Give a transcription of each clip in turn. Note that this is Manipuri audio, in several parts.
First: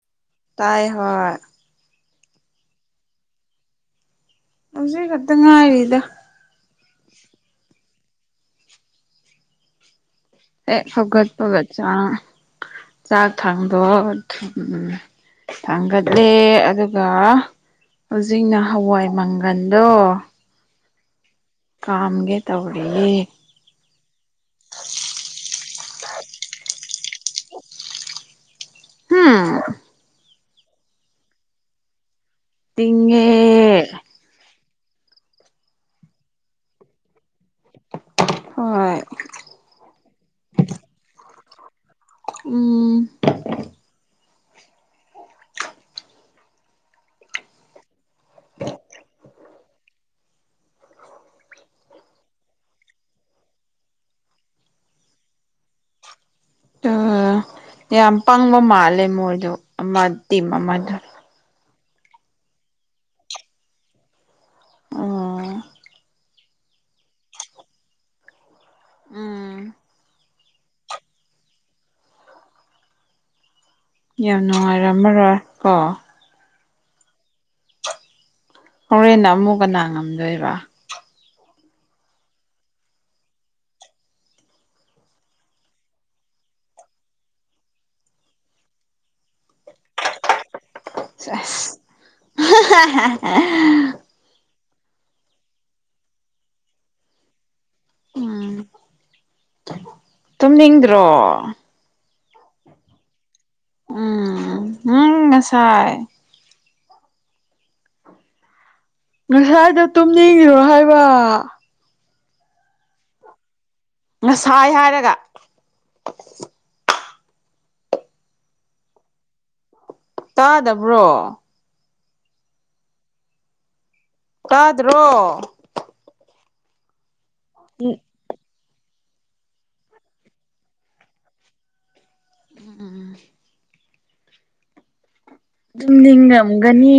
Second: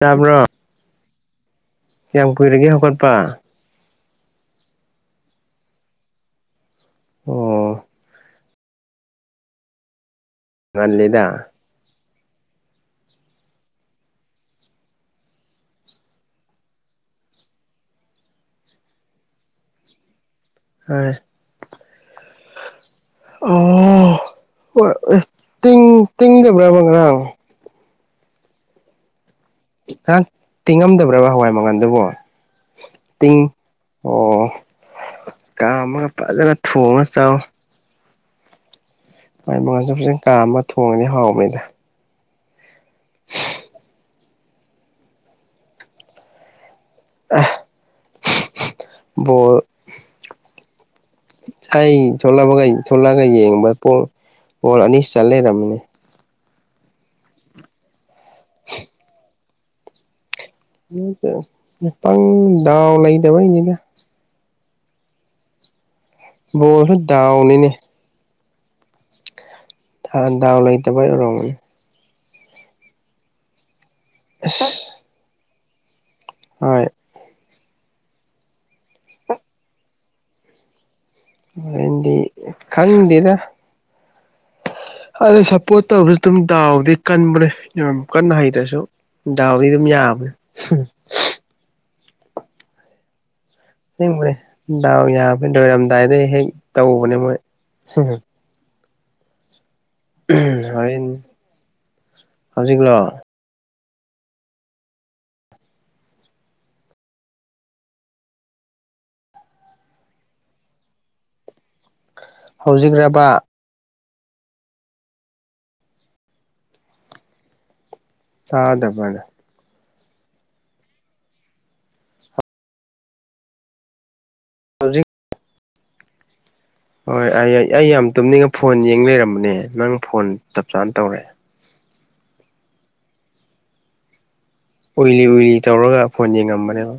ꯇꯥꯕ꯭ꯔꯣ ꯇꯥꯏ ꯍꯣꯏ ꯀꯌꯥꯝ ꯀꯨꯏꯔꯒꯦ ꯍꯧꯒꯠꯄ ꯍꯧꯖꯤꯛ ꯈꯛꯇ ꯉꯥꯏꯔꯤꯗ ꯑꯣ ꯍꯦꯛ ꯉꯜꯂꯤꯗ ꯍꯧꯒꯠꯄꯒ ꯆꯥꯡ ꯆꯥꯛ ꯊꯥꯡꯗꯣꯛꯑ ꯊꯝꯃꯦ ꯊꯥꯡꯒꯠꯂꯦ ꯑꯗꯨꯒ ꯍꯧꯖꯤꯛꯅ ꯍꯋꯥꯏ ꯃꯪꯒꯟꯗꯣ ꯍꯣꯏ ꯀꯥꯝꯒꯦ ꯇꯧꯔꯤꯌꯦ ꯑꯣ ꯍꯣꯏ ꯑ ꯇꯤꯡ ꯇꯤꯡꯗꯕ꯭ꯔꯕ ꯉꯔꯥꯡ ꯍꯨꯝ ꯉꯔꯥꯡ ꯇꯤꯡꯉꯝꯗꯕ꯭ꯔꯕ ꯍꯋꯥꯏ ꯃꯪꯒꯜꯗꯨꯕꯣ ꯇꯤꯡꯉꯦ ꯑꯣ ꯀꯥꯝꯃꯒ ꯐꯖꯒ ꯊꯣꯡꯉ ꯆꯥꯎ ꯍꯣꯏ [unintelligible] [inaudible] ꯃꯥꯏ ꯃꯉꯜꯁꯨ ꯐꯖꯟ ꯀꯥꯝꯕ ꯊꯣꯡꯉꯅꯤ ꯍꯥꯎꯕꯉꯗ ꯎꯝ ꯑ [unintelligible] [inaudible] ꯣ [unintelligible] [inaudible] ꯀꯩ ꯊꯂꯛꯑꯒ ꯌꯦꯡꯕ ꯄꯣ ꯄꯣꯜ ꯑꯅꯤ ꯆꯜ ꯂꯩꯔꯝꯃꯤꯅꯦ ꯌꯥꯝ ꯄꯪꯕ ꯃꯥꯜꯂꯦ ꯃꯣꯏꯗ ꯑꯃ ꯇꯤꯝ ꯑꯃꯗꯣ ꯄꯪ ꯗꯥꯎ ꯂꯩꯏꯇꯕꯥꯏ ꯅꯤꯗ ꯑꯣ [unintelligible] [inaudible] ꯕꯣꯜꯗꯣ ꯗꯣꯎꯅꯤꯅꯦ ꯎꯝ ꯗꯥꯎ ꯂꯩꯥꯏꯇꯕꯩ ꯑꯣꯏꯔꯝ [inaudible] ꯌꯥꯝ ꯑꯁ ꯅꯨꯡꯉꯥꯏꯔꯝꯃꯔꯣꯏ ꯀꯣ ꯍꯣꯏ ꯍꯣꯔꯦꯟ ꯑꯃꯨꯛ ꯀꯅꯥ ꯉꯝꯗꯣꯏꯕ ꯍꯣꯔꯦꯜꯗꯤ ꯈꯪꯗꯦꯗ ꯑꯗ ꯁꯞꯄꯣꯔꯠ ꯇꯧꯕꯁꯨ ꯑꯗꯨꯝ ꯗꯥꯎꯗꯤ ꯀꯟꯕ꯭ꯔꯥ ꯌꯥꯝ ꯀꯟꯅ ꯍꯩꯇ꯭ꯔꯁꯨ ꯗꯥꯎꯗꯤ ꯑꯗꯨꯝ ꯌꯥꯕꯅꯦ [unintelligible] [inaudible] ꯕꯅꯦ ꯗꯥꯎ ꯌꯥꯕ ꯂꯣꯏꯔꯝꯗꯥꯏꯗ ꯍꯦꯛ ꯇꯧꯕꯅꯦ ꯃꯣꯏ ꯎꯝ [unintelligible] [inaudible] ꯍꯦꯟ ꯇꯨꯝꯅꯤꯡꯗ꯭ꯔꯣ ꯍꯧꯖꯤꯛꯂꯣ ꯎꯝ ꯎꯝ ꯉꯁꯥꯏ ꯉꯁꯥꯏꯗꯣ ꯇꯨꯝꯅꯤꯡꯉꯔꯣ ꯍꯥꯏꯕ ꯍꯧꯖꯤꯛꯔꯕ ꯉꯁꯥꯏ ꯍꯥꯏꯔꯒ ꯇꯗꯕꯅꯦ ꯇꯥꯗꯕ꯭ꯔꯣ ꯇꯗ꯭ꯔꯣ ꯍꯧꯖꯤꯛ ꯍꯣꯏ ꯑꯩ ꯑꯩ ꯌꯥꯝ ꯇꯨꯝꯅꯤꯡꯉ ꯐꯣꯟ ꯌꯦꯡ ꯂꯩꯔꯝꯕꯅꯦ ꯅꯪ ꯐꯣꯟ ꯆꯞ ꯆꯥꯅ ꯇꯧꯔꯦ ꯎꯝ ꯎꯝ [unintelligible] [inaudible] ꯑꯣꯏꯔꯤ ꯑꯣꯏꯔꯤ ꯇꯨꯝꯅꯤꯡꯉꯝꯒꯅꯤ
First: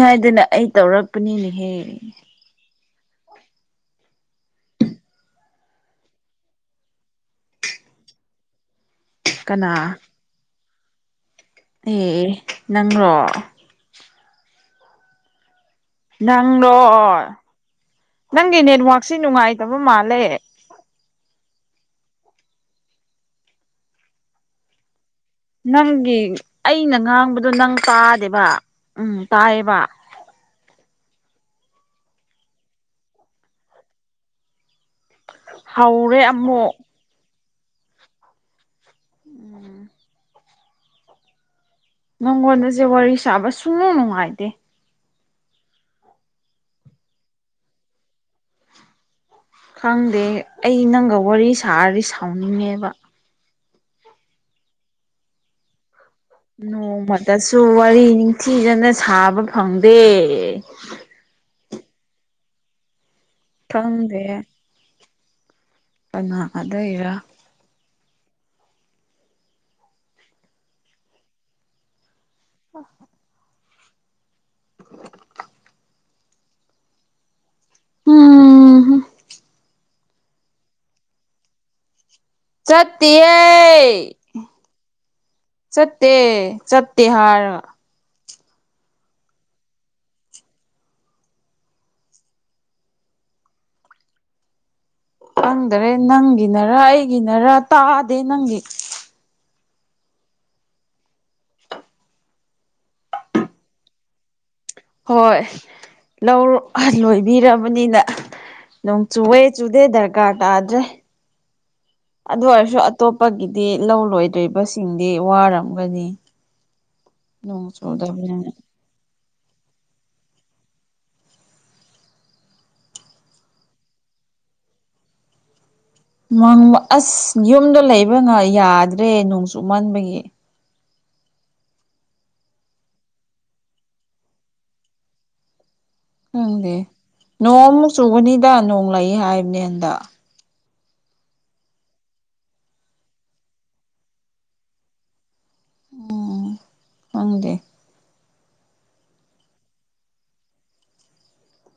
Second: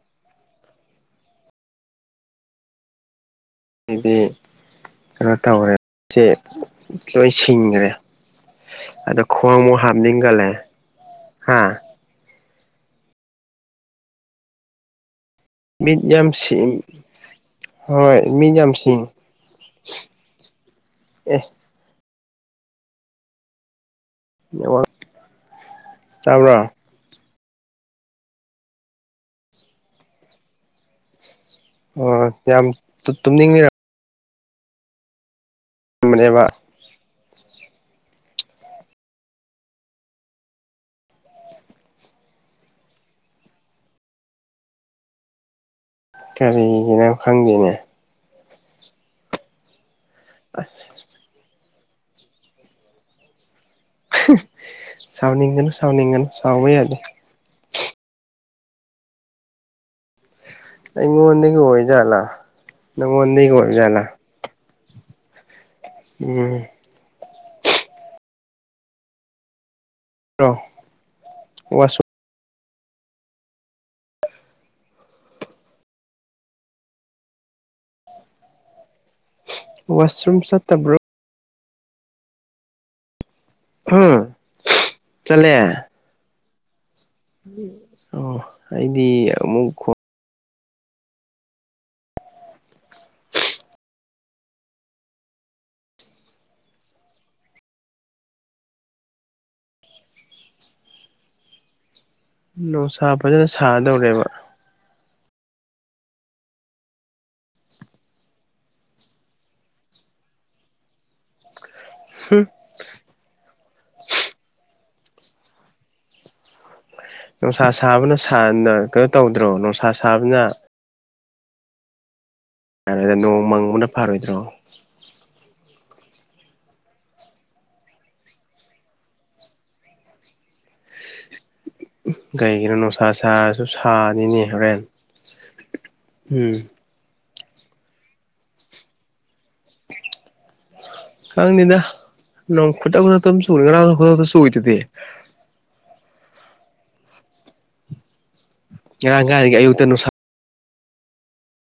ꯍꯥꯏꯗꯅ ꯑꯩ ꯇꯧꯔꯛꯄꯅꯤꯍꯦ ꯑꯗꯤ ꯀꯩꯅꯣ ꯇꯧꯔꯦ ꯁꯦ ꯂꯣꯏ ꯁꯤꯡꯒ꯭ꯔꯦ ꯑꯗ ꯈꯣꯡꯃꯨ ꯀꯅꯥ ꯍꯥꯝꯅꯤꯡꯒꯂꯦ ꯍꯥ ꯑꯦ ꯅꯪꯔꯣ ꯃꯤꯠ ꯌꯥꯝ ꯁꯤ ꯅꯪꯔꯣ ꯍꯣꯏ ꯃꯤ ꯅꯪꯒꯤ ꯌꯥꯝ ꯁꯤꯡ ꯅꯦꯠꯋꯥꯛꯁꯤ ꯅꯨꯡꯉꯥꯏꯇꯕ ꯃꯥꯜꯂꯦ ꯑꯦ ꯅꯦꯋꯥꯛ ꯅꯪꯒꯤ ꯑꯩꯅ ꯉꯥꯡꯕꯗꯣ ꯅꯪ ꯇꯥꯗꯦꯕ ꯎꯝ ꯇꯥꯏꯌꯦꯕ ꯍꯣꯏ ꯍꯣꯏ ꯌꯥꯝ ꯇꯨꯝꯅꯤꯡꯉꯤꯔ ꯍꯧꯎꯔꯦ ꯑꯃꯨꯛ ꯎꯝ ꯅꯪꯉꯣꯟꯜꯗꯁꯦ ꯋꯥꯔꯤ ꯁꯥꯕ ꯁꯨꯡ ꯅꯨꯡ ꯅꯨꯉꯥꯏꯇꯦ ꯀꯔꯤꯒꯤꯅ ꯈꯪꯗꯦꯅꯦ ꯈꯪꯗꯦ ꯑꯩ ꯅꯪꯒ ꯋꯥꯔꯤ ꯁꯥꯔꯗꯤ ꯁꯥꯎꯅꯤꯡꯉꯦꯕ ꯁꯥꯎꯅꯤꯡꯒꯅꯨ ꯁꯥꯎꯅꯤꯡꯒꯅꯨ ꯁꯥꯎꯕ ꯌꯥꯗꯦ ꯅꯣꯡꯃꯗꯁꯨ ꯋꯥꯔꯤ ꯅꯤꯡꯊꯤꯖꯅ ꯁꯥꯕ ꯐꯪꯗꯦ ꯑꯩꯉꯣꯟꯗꯒꯤ ꯑꯣꯔꯤꯖꯥꯠꯂ ꯅꯪꯉꯣꯗꯒꯤ ꯑꯣꯏꯔꯖꯥꯠꯂ ꯈꯪꯗꯦ ꯀꯅꯥ ꯎꯝ ꯑꯗꯩꯔꯥ ꯑꯧ ꯋꯥꯁꯨ ꯑ [inaudible] ꯍꯨꯝ ꯍꯨꯝ ꯋꯥꯁꯔꯨꯝ ꯆꯠꯇꯕ꯭ꯔꯣ ꯆꯠꯇꯤꯌꯦ ꯍꯨꯝ ꯆꯠꯂꯦ ꯆꯠꯇꯦ ꯆꯠ ꯑꯣ ꯑꯩꯗꯤ ꯑꯃꯨꯛ ꯈꯣ ꯈꯪꯗꯔꯦ ꯅꯪꯒꯤꯅꯔ ꯑꯩꯒꯤꯅꯔ ꯇꯥꯗꯦ ꯅꯪꯒꯤ ꯅꯣꯁꯥ ꯐꯖꯅ ꯁꯥꯗꯧꯔꯦꯕ ꯍꯣꯏ ꯂꯧ ꯂꯣꯏꯕꯤꯔꯕꯅꯤꯅ ꯅꯣꯡ ꯆꯨꯋꯦ ꯆꯨꯗꯦ ꯗꯔꯀꯥꯔ ꯇꯥꯗ꯭ꯔꯦ ꯍꯨꯝ ꯑꯗꯨ ꯑꯣꯏꯔꯁꯨ ꯑ ꯇꯣꯞꯄꯒꯤꯗꯤ ꯂꯧ ꯂꯣꯏꯗ꯭ꯔꯤꯕꯁꯤꯡꯗꯤ ꯋꯥꯔꯝꯒꯅꯤ ꯅꯣꯡ ꯅꯨꯡꯁꯥ ꯁꯥꯕꯅ ꯆꯨꯗꯕꯅꯤꯅ ꯁꯥꯟꯅ ꯀꯩꯅꯣ ꯇꯧꯗ꯭ꯔꯣ ꯅꯨꯡꯁꯥ ꯁꯥꯕꯅ ꯑꯗ ꯅꯣꯡ ꯃꯪꯕꯅ ꯐꯔꯣꯏꯗ꯭ꯔꯣ ꯃꯪꯕ ꯑꯁ ꯌꯨꯝꯗꯣ ꯂꯩꯕ ꯉꯥ ꯌꯥꯗ꯭ꯔꯦ ꯅꯣꯡ ꯆꯨꯃꯟꯕꯒꯤ ꯎ ꯀꯩꯒꯤꯅꯣ ꯅꯨꯡꯁꯥ ꯁꯥꯔꯁꯨ ꯁꯥꯅꯤꯅꯦ ꯍꯣꯔꯦꯟ ꯎꯝ ꯈꯪꯗꯦ ꯅꯣꯡꯃꯨꯛ ꯆꯨꯒꯅꯤꯗ ꯅꯣꯡ ꯂꯩꯑꯦ ꯍꯥꯏꯕꯅꯦ ꯍꯟꯗꯛ [inaudible] ꯈꯪꯗꯦꯗ ꯅꯣꯡ ꯈꯨꯗꯛ ꯈꯨꯗꯛꯇ ꯑꯗꯨꯝ ꯆꯨꯔꯒ ꯂꯥꯛꯑꯒ ꯈꯨꯗꯛꯇ ꯆꯨꯏꯗꯗꯤ ꯎꯝ ꯈꯪꯗꯦ ꯉꯔꯥꯡ ꯒꯥꯥꯏꯗꯤ ꯑꯌꯨꯛꯇ ꯅꯨꯡꯁꯥ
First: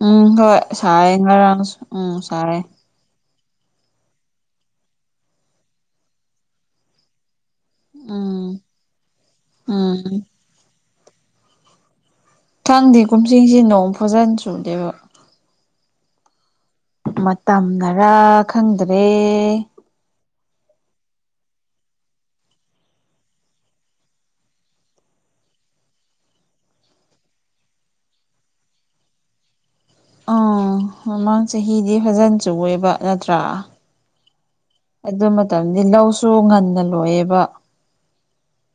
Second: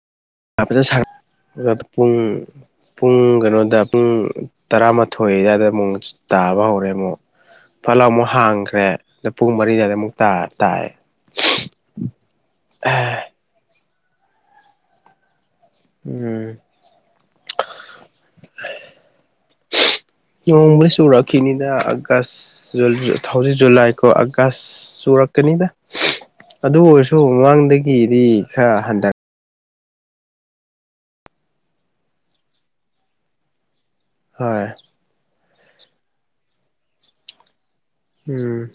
ꯎꯝ ꯍꯣꯏ ꯐꯖꯅ ꯁꯥꯌꯦ ꯉꯔꯥꯡ ꯁꯥꯔ ꯎꯝ ꯄꯨꯡ ꯁꯥꯏꯌꯦ ꯄꯨꯡ ꯀꯩꯅꯣꯗ ꯄꯨꯡ ꯇꯔꯥꯃꯥꯊꯣꯏ ꯑꯗꯨꯋꯥꯏꯗ ꯑꯃꯨꯛ ꯇꯥꯕ ꯍꯧꯔꯦ ꯑꯃꯨꯛ ꯐꯠꯂꯥꯎ ꯑꯃꯨꯛ ꯎꯝ ꯍꯥꯡꯈ꯭ꯔꯦ ꯑꯗꯣ ꯄꯨꯡ ꯃꯔꯤ ꯑꯗꯨꯋꯥꯏꯗ ꯎꯝ ꯑꯃꯨꯛ ꯇꯥ ꯇꯥꯏ ꯈꯪꯗꯦ ꯀꯨꯝꯁꯤꯡꯁꯤ ꯅꯣꯡ ꯐꯖꯟ ꯆꯨꯗꯦꯕ ꯎꯝ ꯃꯇꯝꯅꯔꯥ ꯈꯪꯗ꯭ꯔꯦ ꯅꯣꯡꯕꯨꯗꯤ ꯆꯨꯔꯛꯈꯤꯅꯤꯗ ꯑꯥꯒꯁ ꯖꯨꯖꯨ ꯊꯧꯖꯤ ꯖꯨꯂꯥꯏ ꯀꯣ ꯑꯥꯒꯁ ꯆꯨꯔꯛꯀꯅꯤꯗ ꯑꯗꯨ ꯑꯣꯏꯔꯁꯨ ꯃꯃꯥꯡꯗꯒꯤꯗꯤ ꯈꯔ ꯍꯟꯗ ꯑꯥ ꯃꯃꯥꯡ ꯆꯍꯤꯗꯤ ꯐꯖꯟ ꯆꯨꯑꯦꯕ ꯅꯠꯇ꯭ꯔꯥ ꯍꯣꯏ ꯑꯗꯨ ꯃꯇꯝꯗꯤ ꯂꯧꯁꯨ ꯉꯟꯅ ꯂꯣꯏꯑꯦꯕ ꯎꯝ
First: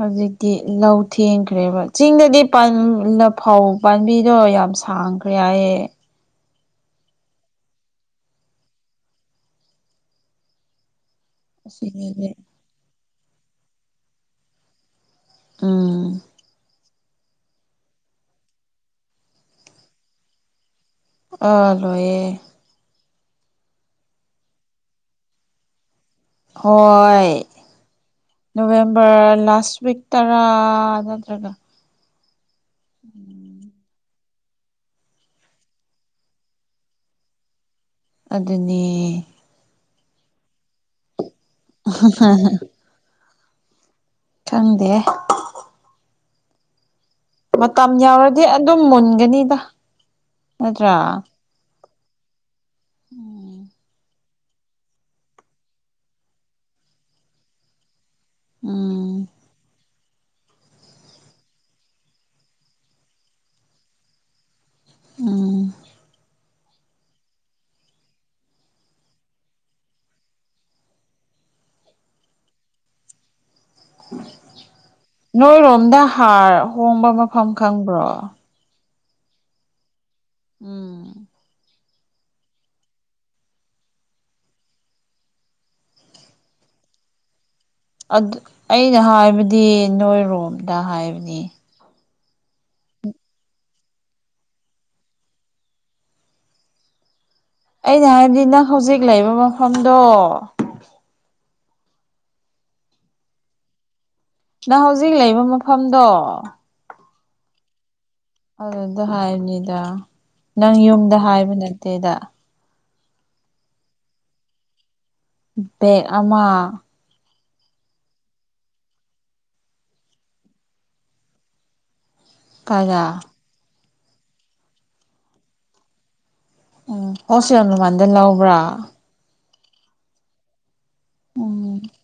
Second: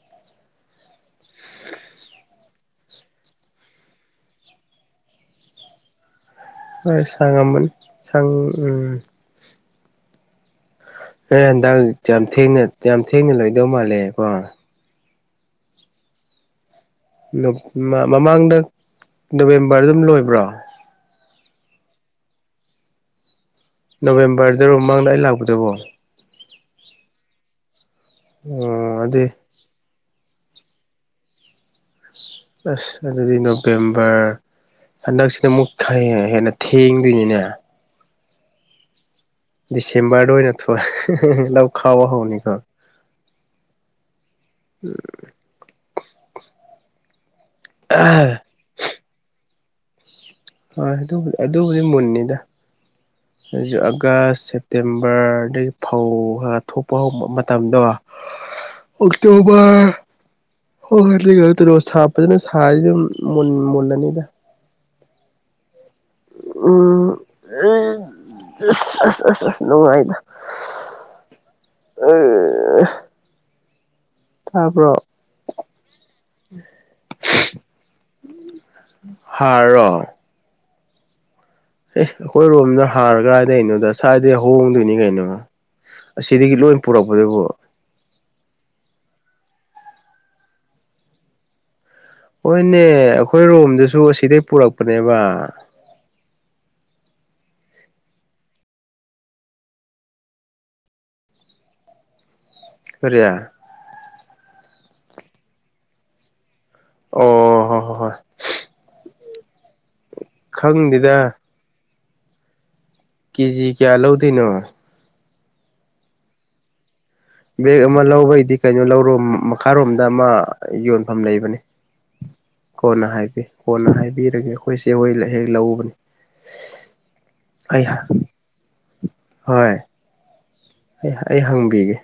ꯍꯧꯖꯤꯛꯇꯤ ꯂꯧ ꯊꯦꯡꯈ꯭ꯔꯦꯕ ꯆꯤꯡꯗꯗꯤ ꯄꯟꯅ ꯐꯧ ꯄꯥꯝꯕꯤꯗꯣ ꯌꯥꯝ ꯁꯥꯡꯈ꯭ꯔꯦ ꯍꯥꯏꯌꯦ ꯍꯣꯏ ꯁꯥꯉꯝꯃꯅꯤ ꯁꯪ ꯎꯝ ꯑꯦ ꯍꯟꯗꯥꯛ ꯌꯥꯝ ꯑꯁꯤꯗꯗꯤ ꯊꯦꯡꯅ ꯌꯥꯝ ꯊꯦꯡꯅ ꯂꯣꯏꯗꯧ ꯃꯥꯜꯂꯦꯀꯣ ꯎꯝ ꯅꯞ ꯃ ꯃꯃꯥꯡꯗ ꯅꯕꯦꯝꯕꯔ ꯑꯗꯨꯝ ꯂꯣꯏꯕ꯭ꯔꯣ ꯑ ꯂꯣꯏꯌꯦ ꯅꯕꯦꯝꯕꯔꯗꯔꯣ ꯃꯃꯥꯡꯗ ꯑꯩ ꯂꯥꯛꯄꯗꯕꯣ ꯍꯣꯏ ꯑꯣ ꯑꯗꯨꯏ ꯅꯚꯦꯝꯕꯔ ꯂꯥꯁ ꯋꯤꯛ ꯇꯔꯥ ꯅꯠꯇ꯭ꯔꯒ ꯑꯁ ꯑꯗꯨꯗꯤ ꯅꯕꯦꯝꯕꯔ ꯍꯟꯗꯛꯁꯤꯅ ꯑꯃꯨꯛ ꯈꯔ ꯍꯦꯟꯅ ꯊꯦꯡꯗꯣꯏꯅꯤꯅꯦ ꯑꯗꯨꯅꯦ ꯗꯤꯁꯦꯝꯕꯔꯗ ꯑꯣꯏꯅ ꯊ [unintelligible] ꯂꯧ ꯈꯥꯎꯕ ꯍꯧꯅꯤꯀꯣ ꯈꯪꯗꯦ ꯃꯇꯝ ꯌꯔꯗꯤ ꯍꯣꯏ ꯑꯗꯨꯝ ꯃꯨꯟꯒꯅꯤꯗ ꯍꯣꯏ ꯅꯠꯇ꯭ꯔꯥ ꯑꯗꯨꯕꯨ ꯑꯗꯨꯕꯨꯗꯤ ꯃꯨꯟꯅꯤꯗ ꯎꯝ ꯍꯧꯖꯤꯛ ꯑꯥꯒꯁ ꯁꯦꯞ ꯇꯦꯝꯕꯔꯗꯒꯤ ꯐꯧ ꯈꯔ ꯊꯣꯛꯄ ꯍꯧꯕ ꯃꯇꯝꯗꯣ ꯎꯝ ꯑꯣꯛꯇꯣꯕꯔ ꯍꯣꯏ ꯁꯥ ꯐꯖꯅ ꯁꯥꯔꯤ ꯑꯗꯨꯝ ꯃꯨꯜꯂꯅꯤꯗ ꯎꯝ ꯎꯝ ꯑꯁ ꯑꯁ ꯑꯁ ꯅꯨꯡꯉꯥꯏꯅ ꯑ ꯅꯣꯏꯔꯣꯝꯗ ꯍꯥꯔ ꯍꯣꯡꯕ ꯃꯐꯝ ꯈꯪꯕ꯭ꯔꯣ ꯍꯔ ꯔꯣ ꯎꯝ ꯑꯦ ꯑꯩꯈꯣꯏꯔꯣꯝꯗ ꯍꯥꯔ ꯀꯗꯥꯗ ꯀꯩꯅꯣꯗ ꯁ꯭ꯋꯥꯏꯗꯩ ꯍꯣꯡꯗꯣꯏꯅꯤ ꯀꯩꯅꯣ ꯑꯁꯤꯗꯒꯤ ꯂꯣꯏ ꯄꯨꯔꯛꯄꯗꯨꯕꯣ ꯑꯗꯨ ꯑꯩꯅ ꯍꯥꯏꯕꯗꯤ ꯅꯣꯏꯔꯣꯝꯗ ꯍꯥꯏꯕꯅꯤ ꯍꯣꯏꯅꯦ ꯑꯩꯈꯣꯏ ꯔꯣꯝꯗꯁꯨ ꯑꯁꯤꯗꯩ ꯄꯨꯔꯛꯄꯅꯦꯕ ꯑꯩꯅ ꯍꯥꯏꯕꯗꯤ ꯅꯪ ꯍꯧꯖꯤꯛ ꯂꯩꯔꯤꯕ ꯃꯐꯝꯗꯣ ꯀꯔꯤ ꯅꯪ ꯍꯧꯖꯤꯛ ꯂꯩꯕ ꯃꯐꯝꯗꯣ ꯑꯣ ꯍꯣ ꯍ ꯍꯣꯏ ꯑꯗꯨꯗ ꯍꯥꯏꯔꯅꯤꯗ ꯅꯪ ꯈꯪꯗꯦꯗ ꯌꯨꯝꯗ ꯍꯥꯏꯕ ꯅꯠꯇꯦꯗ ꯀꯦꯖꯤ ꯀꯌꯥ ꯂꯧꯗꯣꯏꯅꯣ ꯕꯦꯛ ꯑꯃ ꯕꯦꯒ ꯑꯃ ꯂꯧꯕꯒꯤꯗꯤ ꯀꯩꯅꯣ ꯂꯧꯔꯣ ꯃꯈꯥꯔꯣꯝꯗ ꯑꯃ ꯌꯣꯟꯐꯝ ꯂꯩꯕꯅꯦ ꯀꯣꯟꯅ ꯀꯥꯏꯗ ꯍꯥꯏꯒꯦ ꯀꯣꯟꯅ ꯍꯥꯏꯕꯤꯔꯒꯦ ꯑꯩꯈꯣꯏꯁꯦ ꯍꯣꯏ ꯍꯦꯛ ꯂꯎꯕꯅꯤ ꯎꯝ ꯍꯣꯜ ꯃꯃꯥꯟꯗ ꯂꯧꯕ꯭ꯔꯥ ꯍꯣꯏ ꯑꯩ ꯎꯝ ꯍꯪꯕꯤꯒꯦ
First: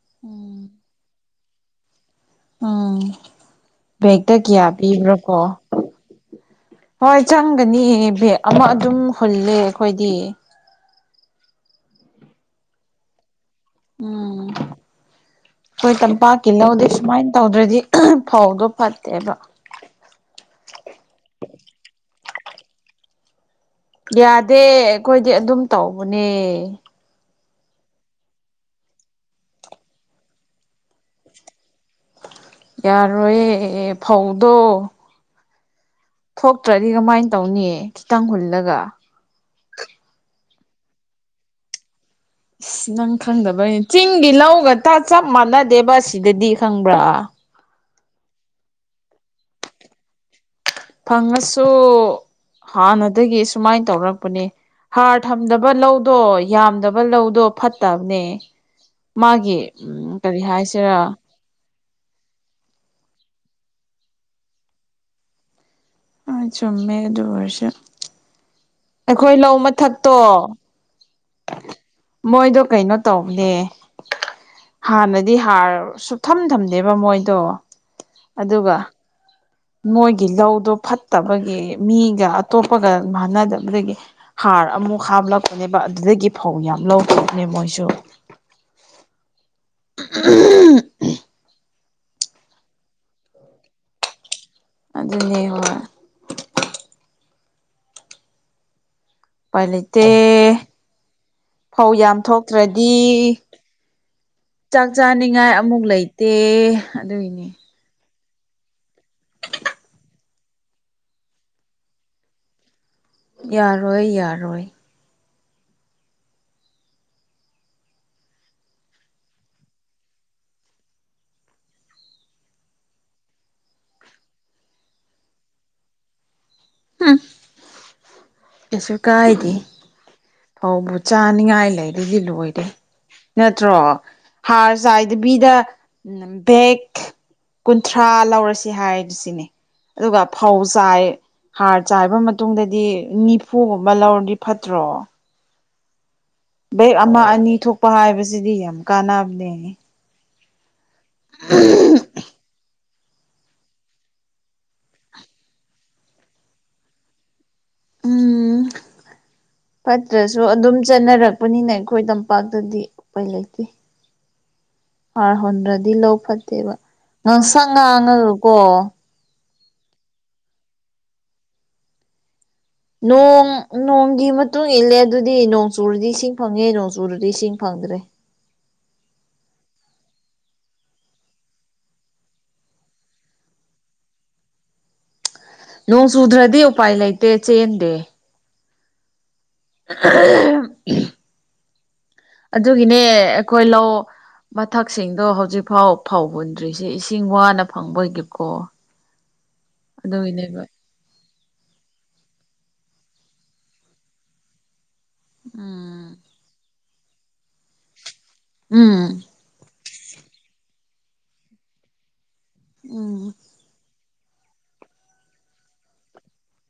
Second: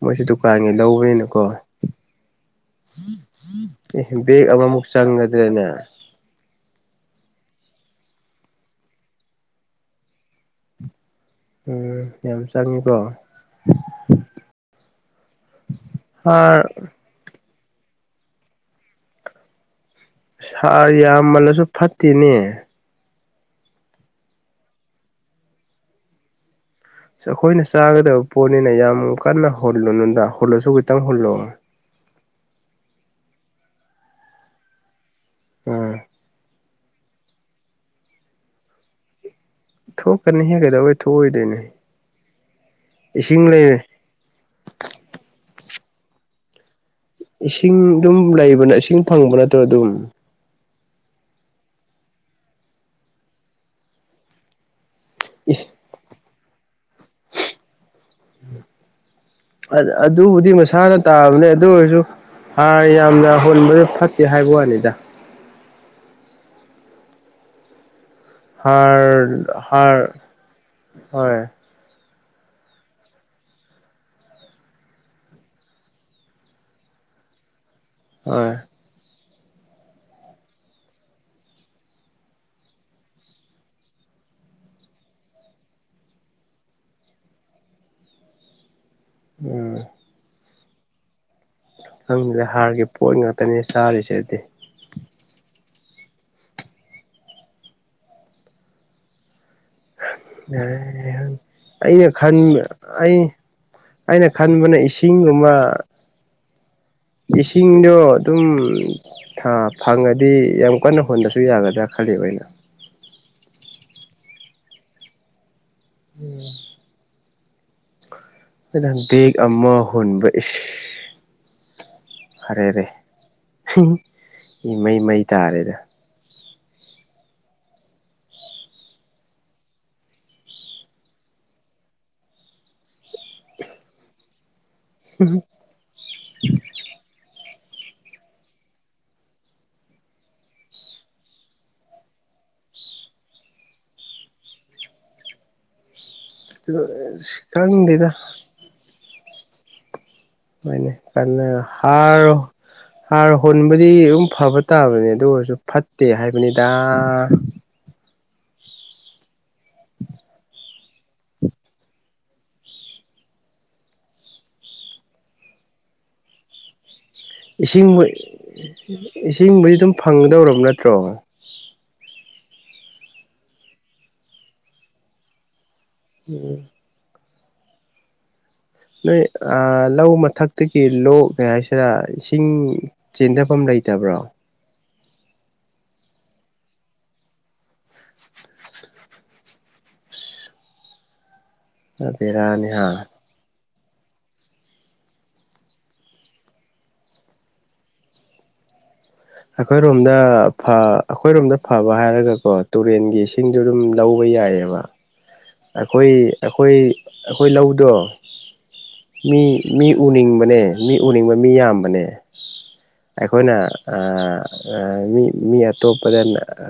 ꯃꯣꯏꯁꯨ ꯗꯨꯀꯥꯟꯒꯤ ꯂꯧꯕꯅꯤꯅꯀꯣ ꯎꯝ ꯑꯦ ꯕꯦꯛꯇ ꯕꯦꯛ ꯀꯌꯥ ꯑꯃꯃꯨꯛ ꯄꯤꯕ꯭ꯔꯥ ꯀꯣ ꯆꯪꯒꯗ꯭ꯔꯅꯦ ꯍꯣꯏ ꯆꯪꯒꯅꯤ ꯕꯦꯛ ꯑꯃ ꯑꯗꯨꯝ ꯍꯨꯜꯂꯦ ꯑꯩꯈꯣꯏꯗꯤ ꯎꯝ ꯌꯥꯝ ꯆꯪꯉꯤꯀꯣ ꯎꯝ ꯑꯩꯈꯣꯏ ꯇꯝꯄꯥꯛꯀꯤ ꯍꯥꯔ ꯂꯧꯗꯤ ꯁꯨꯃꯥꯏ ꯇꯧꯗ꯭ꯔꯗꯤ ꯐꯧꯗꯣ ꯐꯠꯇꯦꯕ ꯍꯥꯔ ꯌꯥꯝꯃꯜꯂꯁꯨ ꯐꯠꯇꯦꯅꯦ ꯌꯥꯗꯦ ꯑꯩꯈꯣꯏꯗꯤ ꯑꯗꯨꯝ ꯇꯧꯕꯅꯦ ꯑꯩꯈꯣꯏꯅ ꯆꯥꯒꯗꯕ ꯄꯣꯠꯅꯤꯅ ꯌꯥꯝ ꯀꯟꯅ ꯍꯨꯜꯂꯨꯗ ꯍꯨꯜꯂꯁꯨ ꯈꯤꯇꯪ ꯍꯨꯜꯂꯣ ꯌꯥꯔꯣꯏꯌꯦ ꯐꯧꯗꯣ ꯎꯝ ꯊꯣꯛꯇ꯭ꯔꯗꯤ ꯀꯃꯥꯏꯅ ꯇꯧꯅꯤ ꯈꯤꯇꯪ ꯍꯨꯜꯂꯒ ꯊꯣꯛꯀꯅꯤ ꯍꯦ ꯀꯩꯗꯧ ꯊꯣꯛꯑꯣꯏꯗꯣꯏꯅꯣ ꯑꯁ ꯅꯪ ꯏꯁꯤꯡ ꯂꯩꯔꯦ ꯈꯪꯗꯕꯩꯅꯤ ꯆꯤꯡꯒꯤ ꯂꯧꯒ ꯆꯞ ꯃꯥꯟꯅꯗꯦꯕ ꯁꯤꯗꯗꯤ ꯈꯪꯕ꯭ꯔꯥ ꯏꯁꯤꯡ ꯑꯗꯨꯝ ꯂꯩꯕꯅꯦ ꯏꯁꯤꯡ ꯐꯪꯕ ꯅꯠꯇ꯭ꯔꯣ ꯑꯗꯨꯝ ꯐꯪꯉꯁꯨ ꯍꯥꯟꯅꯗꯒꯤ ꯁꯨꯃꯥꯏꯅ ꯇꯧꯔꯛꯄꯅꯦ ꯍꯥꯔ ꯊꯝꯗꯕ ꯂꯧꯗꯣꯏ ꯌꯥꯝꯗꯕ ꯂꯧꯗꯣ ꯐꯠꯇꯕꯅꯦ ꯃꯥꯒꯤ ꯀꯔꯤ ꯍꯥꯏꯁꯤꯔꯥ ꯐꯅꯦ ꯑꯗꯨ ꯑꯣꯏꯁꯨ ꯍꯥꯔ ꯌꯥꯝꯅ ꯍꯣꯟꯕꯁꯦ ꯐꯠꯇꯦ ꯍꯥꯏꯕ ꯋꯥꯅꯤꯗ ꯑ ꯆꯨꯝꯃꯦ ꯑꯗꯨ ꯑꯣꯏꯔꯁꯨ ꯑꯩꯈꯣꯏ ꯂꯧ ꯍꯥꯔ ꯍꯔ ꯃꯊꯛꯇꯣ ꯍꯣꯏ ꯃꯣꯏꯗꯣ ꯀꯩꯅꯣ ꯇꯧꯈꯦ ꯍꯥꯟꯅꯗꯤ ꯍꯥꯔ ꯁꯨꯞꯊꯝ ꯊꯝꯗꯦꯕ ꯃꯣꯏꯗꯣ ꯍꯣꯏ ꯑꯗꯨꯒ ꯃꯣꯏꯒꯤ ꯂꯧꯗꯣ ꯐꯠꯇꯕꯒꯤ ꯃꯤꯒ ꯑꯇꯣꯞꯄꯒ ꯃꯥꯟꯅꯗꯕꯗꯒꯤ꯫ ꯍꯥꯔ ꯑꯃꯨꯛ ꯍꯥꯞꯂꯛꯄꯅꯦꯕ ꯑꯗꯨꯗꯒꯤ ꯐꯧ ꯌꯥꯝ ꯂꯧꯈꯤꯕꯅꯦ ꯃꯣꯏꯁꯨ꯫ ꯎꯝ꯫ [unintelligible] ꯈꯪꯗꯔꯦ ꯍꯥꯔꯒꯤ ꯄꯣꯠ ꯉꯥꯛꯇꯅꯦ ꯆꯥꯔꯤꯁꯦ ꯑꯗꯨꯗꯤ꯫ ꯑꯗꯨꯅꯦ ꯍꯣꯏ꯫ ꯎꯄꯥꯏ ꯂꯩꯇꯦ ꯌꯥꯏ ꯐꯧ ꯑꯩꯅ ꯌꯥꯝ ꯈꯟꯕ ꯊꯣꯛꯇ꯭ꯔꯗꯤ ꯑꯩ ꯑꯩꯅ ꯈꯟꯕꯅ ꯏꯁꯤꯡꯒꯨꯝꯕ꯫ ꯇꯦ ꯑꯗꯨꯒꯤꯅꯤ꯫ ꯏꯁꯤꯡꯗꯣ ꯑꯗꯨꯝ ꯊꯥ ꯐꯪꯉꯗꯤ ꯌꯥꯝ ꯀꯟꯅ ꯍꯣꯟꯗ꯭ꯔꯁꯨ ꯌꯥꯒꯗ꯭ꯔꯥ ꯈꯜꯂꯤ ꯑꯩꯅ꯫ ꯌꯥꯔꯣꯏ ꯌꯥꯔꯣꯏ꯫ ꯎꯝ ꯇꯦꯛ ꯑꯃ ꯍꯨꯟꯕ ꯏꯁ꯫ ꯐꯔꯦꯅꯦ ꯏꯃꯩ ꯃꯩ ꯇꯥꯔꯦꯅꯦ꯫ ꯍꯨꯝ꯫ ꯀꯩꯁꯨ ꯀꯥꯏꯗꯦ꯫ ꯐꯧꯕꯨ ꯆꯥꯅꯤꯡꯉꯥꯏ ꯂꯩꯗꯤ ꯂꯣꯏꯗꯦ ꯅꯠꯇ꯭ꯔꯣ꯫ ꯍꯔ ꯆꯥꯏꯗꯕꯤꯗ꯫ ꯎꯝ ꯕꯦꯒ ꯀꯨꯟꯊ꯭ꯔꯥ ꯂꯧꯔꯁꯤ ꯍꯥꯏꯔꯁꯤꯅꯦ꯫ ꯑꯗꯨꯒ ꯐꯧ ꯆꯥꯏ꯫ ꯍꯥꯔ ꯆꯥꯏꯕ ꯃꯇꯨꯡꯗꯗꯤ ꯅꯤꯐꯨꯒꯨꯝꯕ ꯂꯧꯔꯗꯤ ꯐꯠꯇ꯭ꯔꯣ꯫ ꯕꯦꯛ ꯑꯃ ꯑꯅꯤ ꯊꯣꯛꯄ ꯈꯪꯗꯦꯗ ꯍꯥꯏꯕꯁꯤꯗꯤ ꯌꯥꯝ ꯀꯥꯟꯅꯕꯅꯦ꫰꫰ ꯎꯝ ꯍꯅꯦ ꯍꯥꯔꯣ꯫ ꯍꯥꯔ ꯍꯣꯟꯕꯗꯤ ꯑꯗꯨꯝ ꯐꯕ ꯇꯥꯕꯅꯦ ꯑꯗꯨ ꯑꯣꯏꯔꯁꯨ ꯐꯠꯇꯦ ꯍꯥꯏꯕꯅꯤꯗ꯫ ꯎꯝ ꯐꯠꯇ꯭ꯔꯁꯨ ꯑꯗꯨꯝ ꯆꯠꯅꯔꯛꯄꯅꯤꯅ ꯑꯩꯈꯣꯏꯗ ꯄꯥꯛꯇꯗꯤ ꯎꯄꯥꯏ ꯂꯩꯇꯦ ꯍꯥꯔ ꯍꯣꯟꯗ꯭ꯔꯗꯤ ꯂꯧ ꯐꯠꯇꯦꯕ꯫ ꯉꯥꯡꯁꯛ ꯏꯁꯤꯡꯕꯨ ꯉꯥꯡꯉꯥꯒꯀꯣ꯫ ꯏꯁꯤꯡꯕꯨꯗꯤ ꯑꯗꯨꯝ ꯐꯪꯒꯗꯧꯔꯕ ꯅꯠꯇ꯭ꯔꯣ꯫ ꯅꯣꯡ ꯅꯣꯡꯒꯤ ꯃꯇꯨꯡ ꯏꯜꯂꯦ ꯑꯗꯨꯗꯤ ꯅꯣꯡ ꯆꯨꯔꯗꯤ ꯏꯁꯤꯡ ꯐꯪꯉꯦ ꯅꯣꯡꯆꯨꯔꯗꯤ ꯏꯁꯤꯡ ꯐꯪꯗ꯭ꯔꯦ꯫ ꯅꯣꯏ ꯑꯥ ꯂꯧ ꯃꯊꯛꯇꯒꯤ ꯂꯣꯛ ꯀꯩ ꯍꯥꯏꯁꯤꯔ ꯏꯁꯤꯡ ꯆꯦꯟꯗꯐꯝ ꯂꯩꯇꯕ꯭ꯔꯣ꯫ ꯅꯣꯡ ꯆꯨꯗ꯭ꯔꯗꯤ ꯎꯄꯥꯏ ꯂꯩꯇꯦ ꯆꯦꯟꯗꯦ꯫ [unintelligible] ꯅꯠꯇꯦꯗ꯫ ꯑꯗꯨꯒꯤꯅꯦ ꯑꯩꯈꯣꯏ ꯂꯧ ꯃꯊꯛꯁꯤꯡꯗꯣ ꯍꯧꯖꯤꯛꯐꯥꯎ ꯐꯧ ꯍꯨꯟꯗ꯭ꯔꯤꯁꯦ ꯏꯁꯤꯡ ꯋꯥꯅ ꯐꯪꯕꯒꯤꯀꯣ꯫ ꯑꯩꯈꯣꯏꯔꯣꯝꯗ ꯑꯗꯨꯒꯤꯅꯦꯕ ꯐ ꯑꯩꯈꯣꯏꯔꯣꯝꯗ ꯐꯕ ꯍꯥꯏꯔꯒꯀꯣ ꯇꯨꯔꯦꯟꯒꯤ ꯏꯁꯤꯡꯗꯨ ꯑꯗꯨꯝ ꯂꯧꯕ ꯌꯥꯏꯌꯦꯕ꯫ ꯑꯩꯈꯣꯏ ꯎꯝ ꯑꯩꯈꯣꯏ ꯑꯩꯈꯣꯏ ꯂꯧꯗꯣ꯫ ꯎꯝ꯫ ꯃꯤ ꯃꯤ ꯎꯅꯤꯡꯕꯅꯦ ꯃꯤ ꯎꯅꯤꯡꯕ ꯃꯤ ꯌꯥꯝꯕꯅꯦ ꯎꯝ ꯑꯩꯈꯣꯏꯅ ꯑꯥ ꯃꯤ ꯃꯤ ꯑꯇꯣꯞꯄꯗ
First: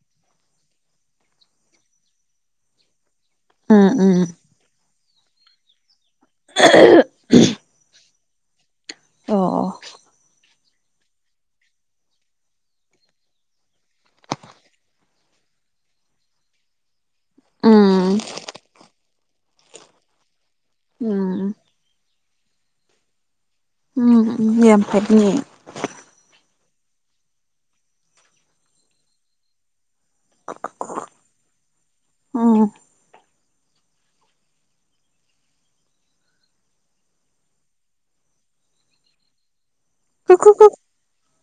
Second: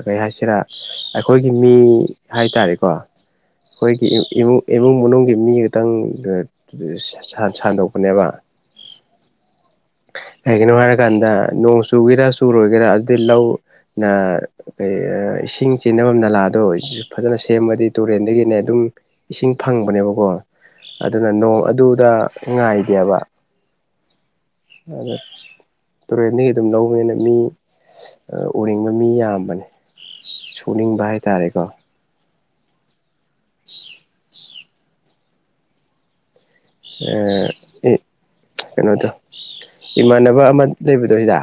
ꯀꯩ ꯍꯥꯏꯁꯤꯔꯥ ꯑꯩꯈꯣꯏꯒꯤ ꯃꯤ ꯍꯥꯏꯇꯥꯔꯦꯀꯣ꯫ ꯎꯝ ꯑꯩꯈꯣꯏꯒꯤ ꯎꯝ ꯏꯃꯨꯡ ꯏꯃꯨꯡ ꯃꯅꯨꯡꯒꯤ ꯃꯤ ꯈꯥꯇꯪ ꯁꯟꯗꯣꯛꯄꯅꯦꯕ꯫ ꯑꯣ ꯑꯣ꯫ ꯀꯩꯒꯤꯅꯣ ꯍꯥꯏꯔꯀꯥꯟꯗ ꯅꯣꯡ ꯆꯨꯒꯦꯔꯥ ꯁꯨꯔꯣꯏꯒꯦꯔꯥ ꯑꯗꯨꯗꯤ ꯂꯧ ꯅ ꯀꯔꯤ ꯏꯁꯤꯡ ꯆꯦꯟꯅꯐꯝ ꯅꯂꯥꯗꯣ꯫ ꯐꯖꯅ ꯁꯦꯝꯃꯗꯤ ꯎꯝ ꯇꯨꯔꯦꯟꯗꯒꯤꯅꯦ ꯑꯗꯨꯝ ꯏꯁꯤꯡ ꯐꯪꯕꯅꯦꯕꯀꯣ꯫ ꯑꯗꯨꯅ ꯎꯝ ꯅꯣꯡ ꯑꯗꯨꯗ ꯉꯥꯏꯗꯦꯕ ꯎꯝ ꯌꯥꯝ ꯐꯩꯅꯦ ꯇꯨꯔꯦꯟꯗꯒꯤ ꯑꯗꯨꯝ ꯂꯧꯕꯅꯤꯅ ꯃꯤ ꯑ ꯎꯍꯤꯡꯕ ꯃꯤ ꯌꯥꯝꯕꯅꯤ ꯁꯨꯅꯤꯡꯕ ꯍꯥꯏꯇꯥꯔꯦꯀꯣ ꯎꯝ [unintelligible] ꯀꯩꯅꯣꯗꯣ ꯏꯃꯥꯟꯅꯕ ꯑꯃ ꯀꯨꯀꯨꯀꯨ ꯂꯩꯕꯗꯣ ꯖꯤꯗ